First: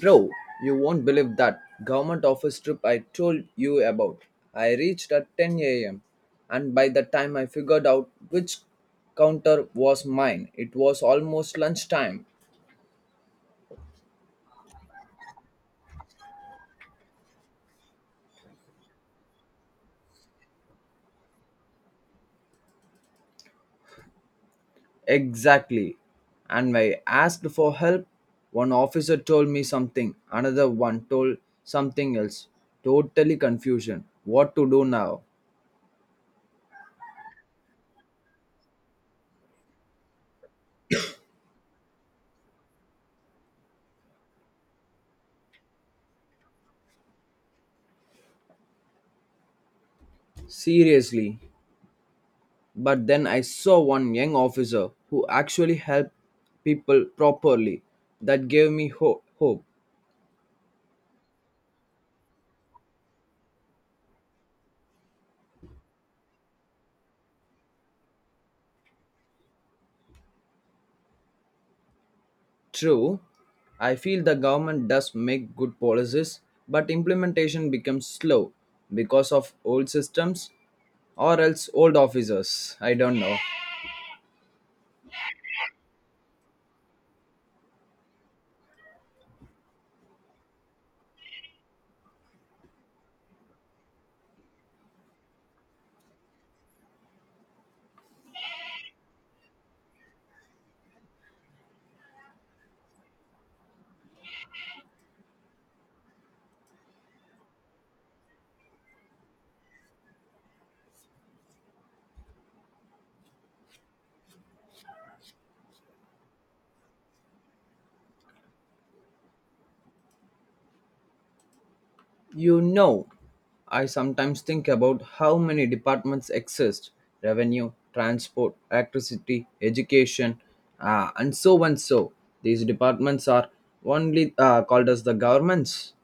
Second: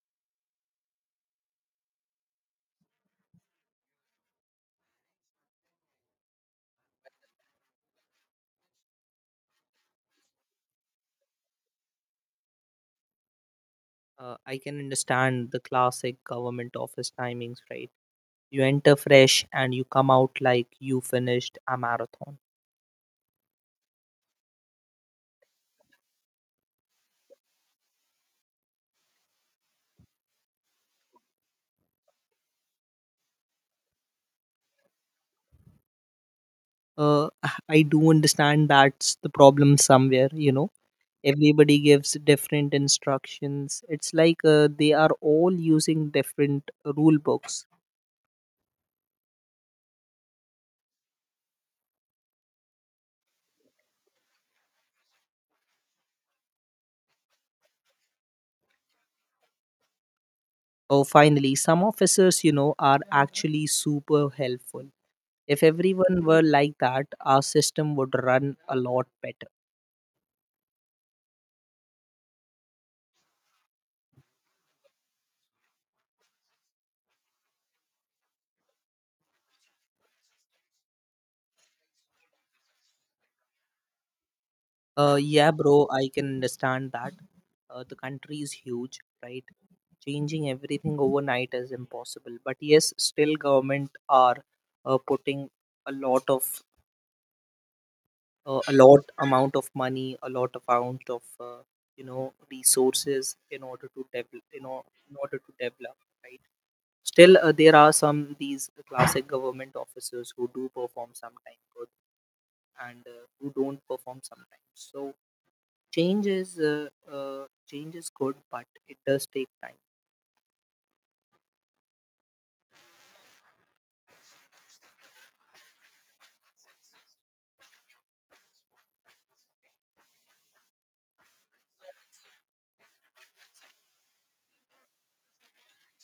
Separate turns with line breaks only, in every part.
Bro, you won't believe that government office trip I told you about. I reached at 10 a.m. and by the time I figured out which counter was mine, it was almost lunchtime.
I can understand the classic government office timings, right? You enter fresh and you come out like you finished a marathon.
Exactly. And when I asked for help, one officer told me something, another one told something else. Totally confusion. What to do now?
Uh, I do understand that's the problem somewhere, you know. Everybody gives different instructions. It's like they are all using different rule books.
Seriously. But then I saw one young officer who actually helped people properly. That gave me hope.
Oh, finally, some officers, you know, are actually super helpful. If everyone were like that, our system would run a lot better.
True, I feel the government does make good policies, but implementation becomes slow because of old systems or else old officers. I don't know.
Yeah, bro, I can understand that. The country is huge, right? Changing everything overnight is impossible. But yes, still government are putting a lot of a lot amount of money, a lot amount of resources in order to develop. You know, in order to develop, right? Still, there are some these classic government officers who do perform sometimes good and who don't perform sometimes. So change is uh, change is good, but it does take time.
You know, I sometimes think about how many departments exist revenue, transport, electricity, education, and so and so. These departments are only called as the governments.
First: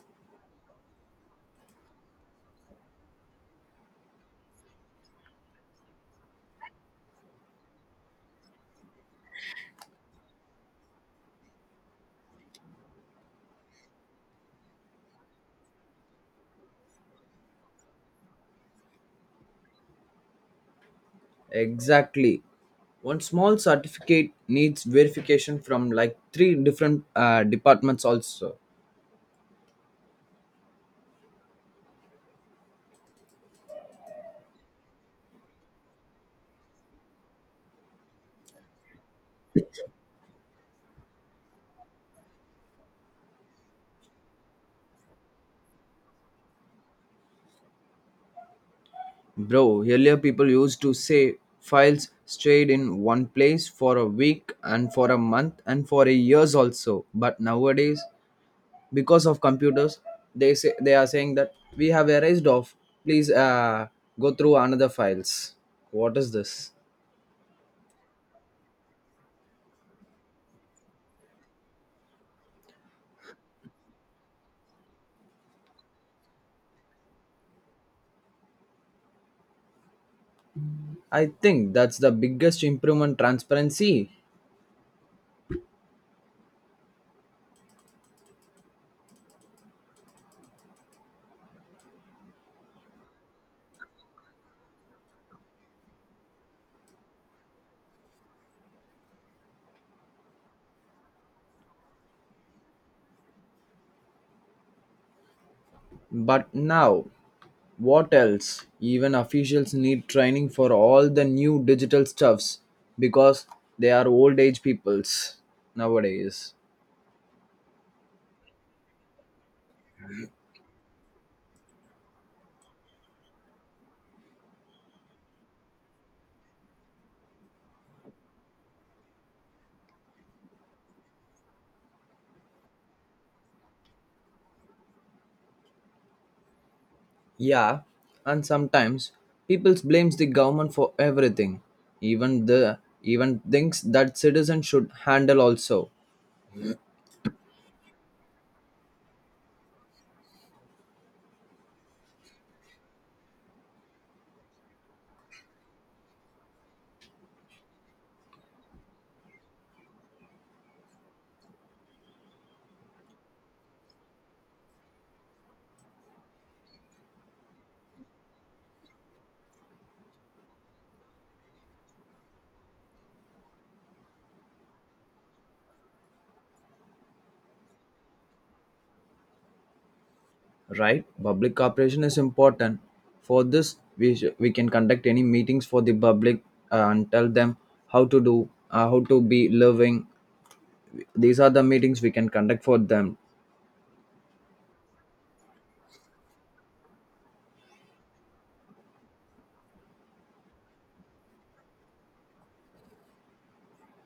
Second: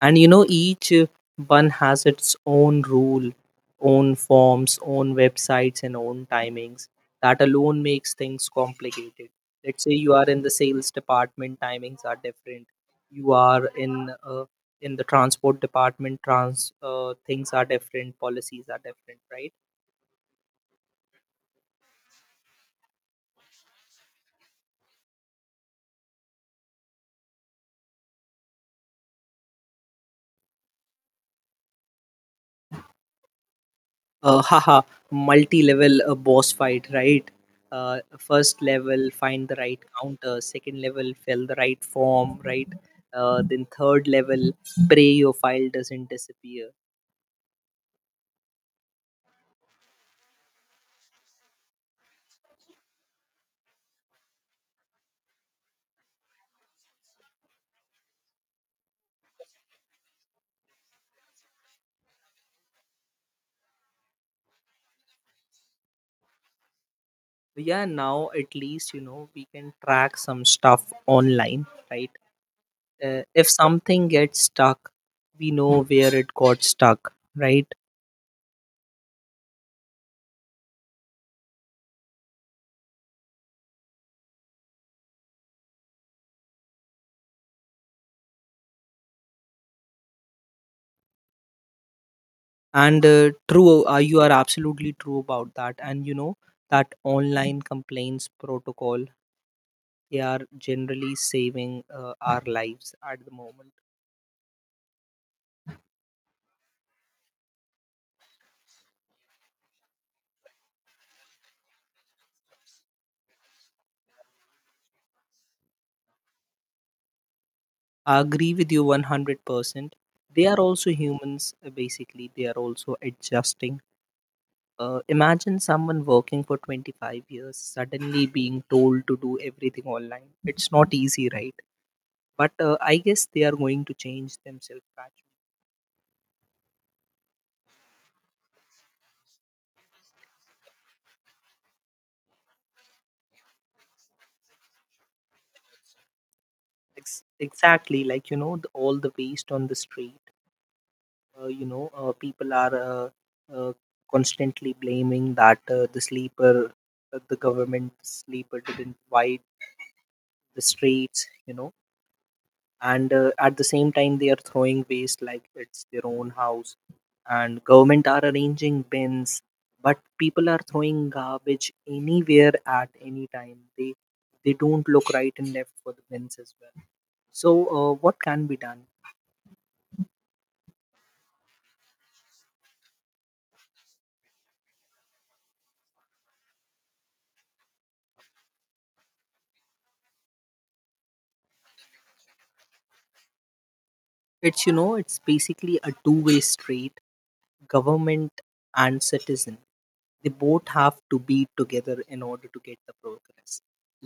And you know, each one has its own rule, own forms, own websites and own timings. That alone makes things complicated. Let's say you are in the sales department, timings are different. You are in the transport department, trans things are different, policies are different, right?
Exactly. One small certificate needs verification from like three different departments, also.
Haha, multi-level boss fight, right? First level, find the right counter. Second level, fill the right form, right? Then third level, pray your file doesn't disappear.
Bro, earlier people used to say files stayed in one place for a week and for a month and for a years also. But nowadays, because of computers, they are saying that we have erased off. Please go through another files. What is this?
So, yeah, now at least you know we can track some stuff online, right? If something gets stuck, we know where it got stuck, right?
I think that's the biggest improvement transparency.
And true, you are absolutely true about that, and you know that online complaints protocol, they are generally saving our lives at the moment.
But now, what else? Even officials need training for all the new digital stuffs because they are old age peoples nowadays.
I agree with you 100%. They are also humans, basically, they are also adjusting. Imagine someone working for 25 years suddenly being told to do everything online. It's not easy, right? But I guess they are going to change themselves gradually.
Yeah, and sometimes people blames the government for everything, even things that citizens should handle also.
Exactly, like you know, all the waste on the street, people are uh, constantly blaming that the sleeper, the government sleeper didn't wipe the streets, you know. And at the same time, they are throwing waste like it's their own house. And government are arranging bins, but people are throwing garbage anywhere at any time. They don't look right and left for the bins as well. So what can be done?
Right? Public cooperation is important. For this, we can conduct any meetings for the public and tell them how to do, how to be living. These are the meetings we can conduct for them.
It's, you know, it's basically a two-way street. Government and citizen, they both have to be together in order to get the progress.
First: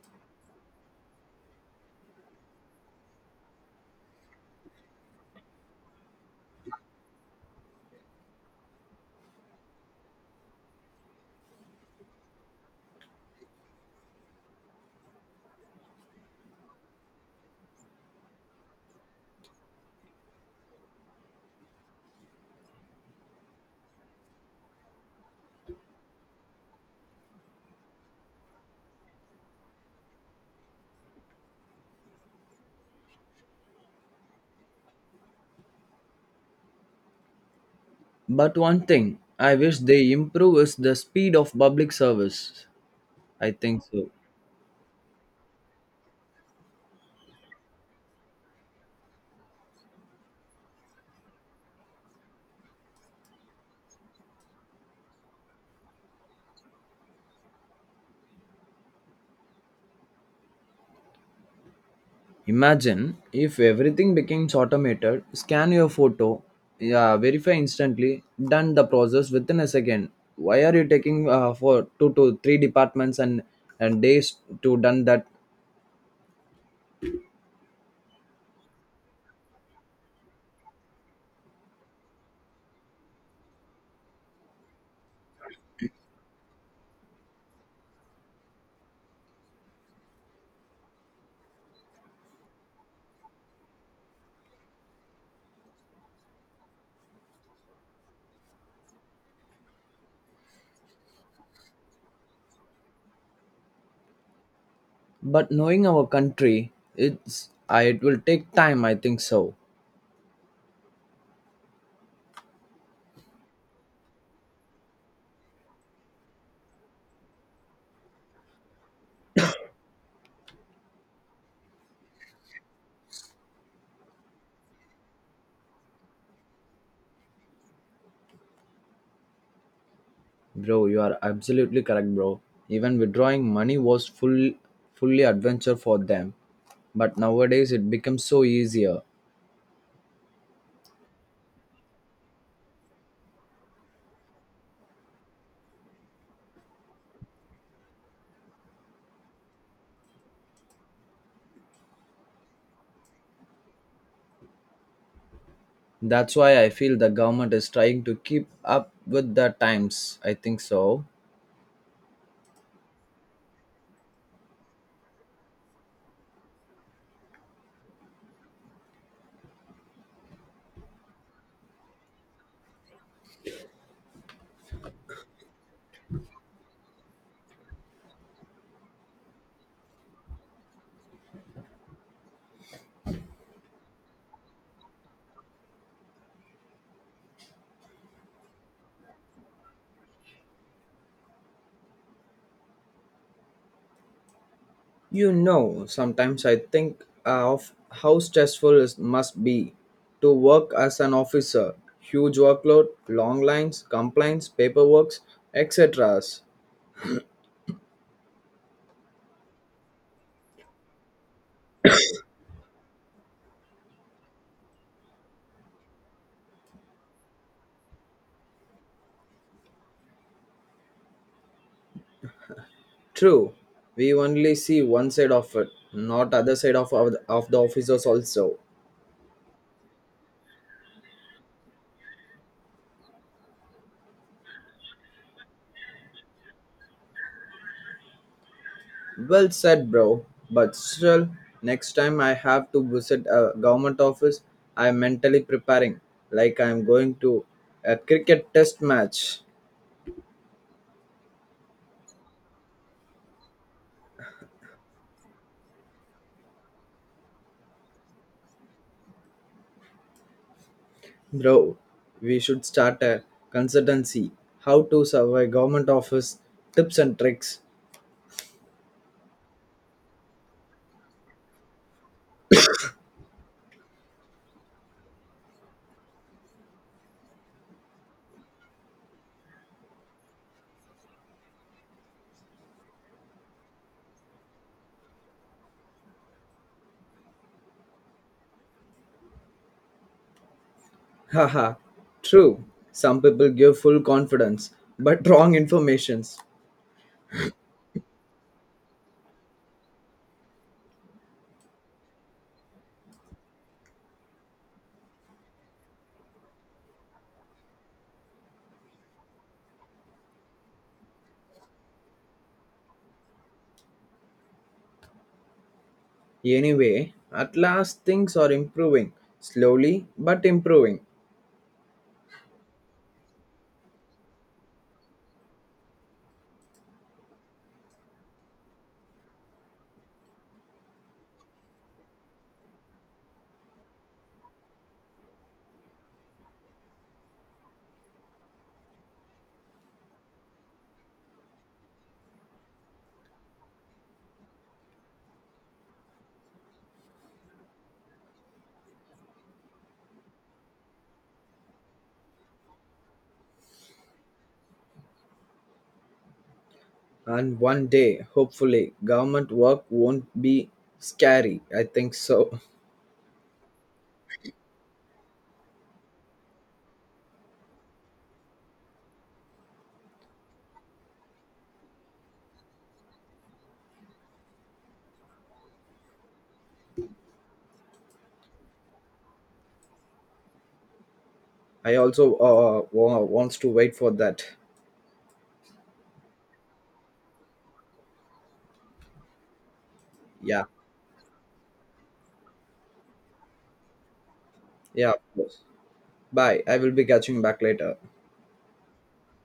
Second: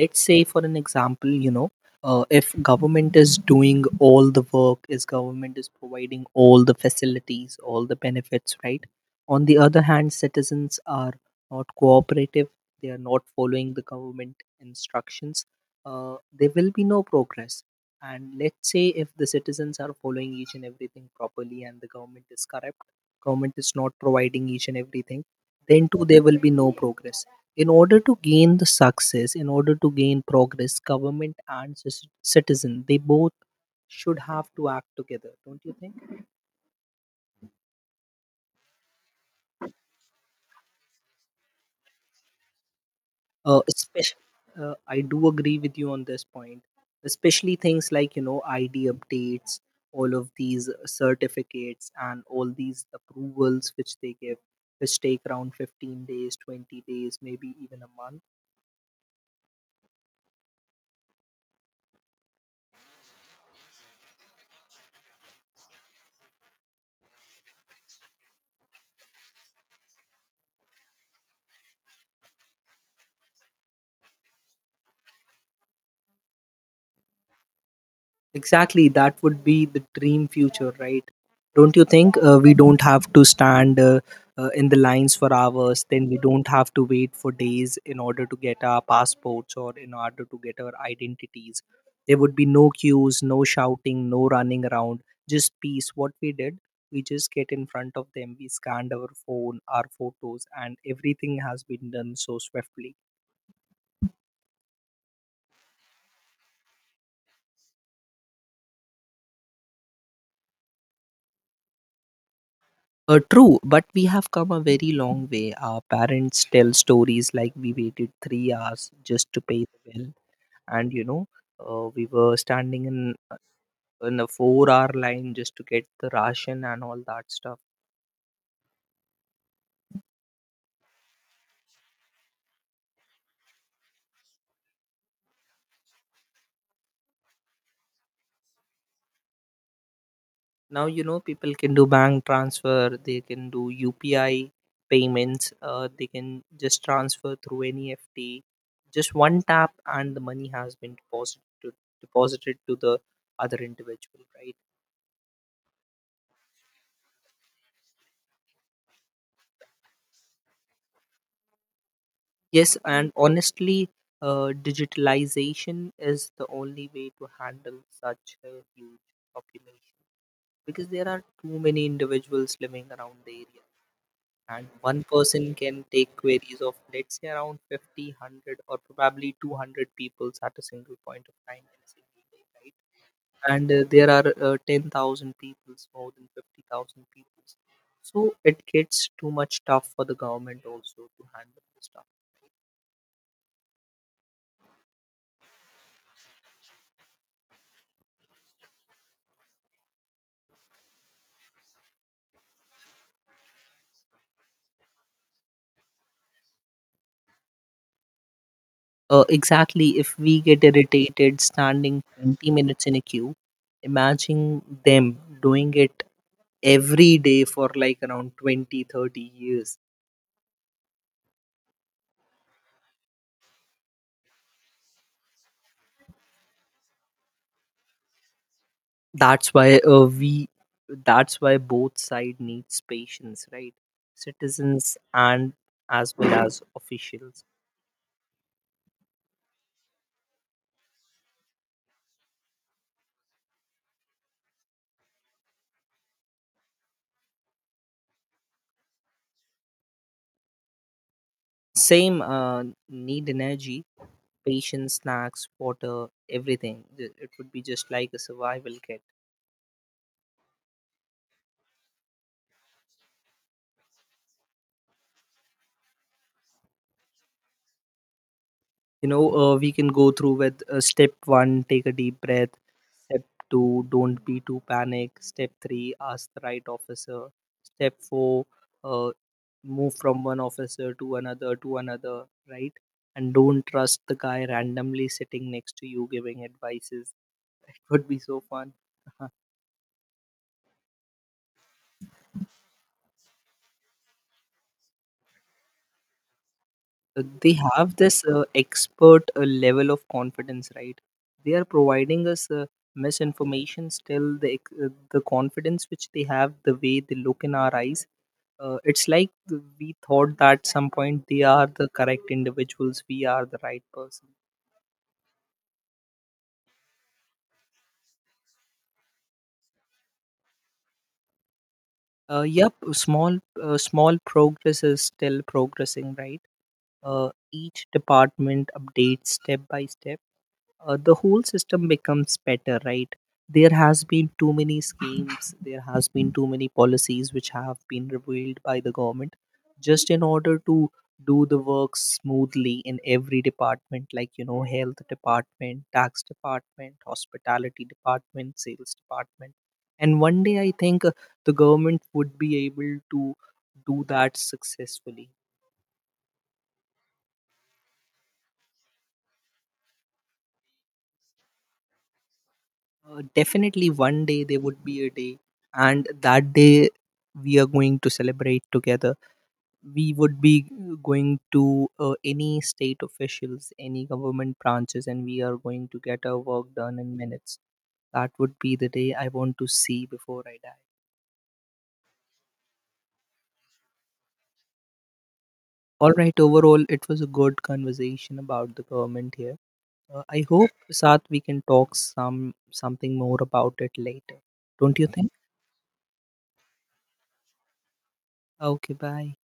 Let's say for an example, you know, if government is doing all the work, is government is providing all the facilities, all the benefits, right? On the other hand, citizens are not cooperative, they are not following the government instructions, there will be no progress. And let's say if the citizens are following each and everything properly and the government is corrupt, government is not providing each and everything, then too there will be no progress. In order to gain the success, in order to gain progress, government and citizen, they both should have to act together, don't you think?
But one thing I wish they improve is the speed of public service. I think so.
Especially, I do agree with you on this point, especially things like you know ID updates, all of these certificates and all these approvals which they give, which take around 15 days, 20 days, maybe even a month.
Imagine if everything becomes automated, scan your photo, yeah, verify instantly, done the process within a second. Why are you taking for two to three departments and days to done that?
Exactly, that would be the dream future, right? Don't you think we don't have to stand in the lines for hours? Then we don't have to wait for days in order to get our passports or in order to get our identities. There would be no queues, no shouting, no running around, just peace. What we did, we just get in front of them, we scanned our phone, our photos, and everything has been done so swiftly.
But knowing our country, it's it will take time. I think so.
True, but we have come a very long way. Our parents tell stories like we waited 3 hours just to pay the bill, and you know, we were standing in a four-hour line just to get the ration and all that stuff.
Bro, you are absolutely correct, bro. Even withdrawing money was fully adventure for them. But nowadays it becomes so easier.
Now you know people can do bank transfer, they can do UPI payments, they can just transfer through any FT. Just one tap, and the money has been deposited to the other individual, right?
That's why I feel the government is trying to keep up with the times. I think so.
Yes, and honestly, digitalization is the only way to handle such a huge population, because there are too many individuals living around the area, and one person can take queries of, let's say, around 50, 100, or probably 200 people at a single point of time in a single day, right? And there are 10,000 people, more than 50,000 people. So it gets too much tough for the government also to handle this.
You know, sometimes I think of how stressful it must be to work as an officer. Huge workload, long lines, complaints, paperwork, etc.
Exactly. If we get irritated standing 20 minutes in a queue, imagine them doing it every day for like around 20, 30 years.
True, we only see one side of it, not other side of the officers also.
That's why that's why both side needs patience, right? Citizens and as well as officials.
Well said, bro. But still, next time I have to visit a government office, I'm mentally preparing, like I'm going to a cricket test match,
Same, need energy, patience, snacks, water, everything. It would be just like a survival kit.
bro. We should start a consultancy. How to survive government office tips and tricks.
You know, we can go through with step one, take a deep breath. Step 2, don't be too panic. Step 3, ask the right officer. Step 4, uh, move from one officer to another, right? And don't trust the guy randomly sitting next to you giving advices. That would be so fun. Uh-huh.
Haha. True. Some people give full confidence, but wrong informations.
They have this expert level of confidence, right? They are providing us misinformation. Still, the confidence which they have, the way they look in our eyes, it's like we thought that some point they are the correct individuals, we are the right person.
Anyway, at last things are improving, slowly but improving.
Yep, small small progress is still progressing, right? Each department updates step by step, the whole system becomes better, right? There has been too many schemes, there has been too many policies which have been revealed by the government, just in order to do the work smoothly in every department, like you know, health department, tax department, hospitality department, sales department. And one day, I think, the government would be able to do that successfully.
And one day, hopefully, government work won't be scary. I think so.
Definitely, one day there would be a day, and that day we are going to celebrate together. We would be going to any state officials, any government branches, and we are going to get our work done in minutes. That would be the day I want to see before I die.
I also wants to wait for that.
All right, overall, it was a good conversation about the government here. I
Yeah,
hope, Sath, we can talk something more about it later. Don't you
yeah, of
think?
course. Bye. I will be catching back later.
Okay, bye.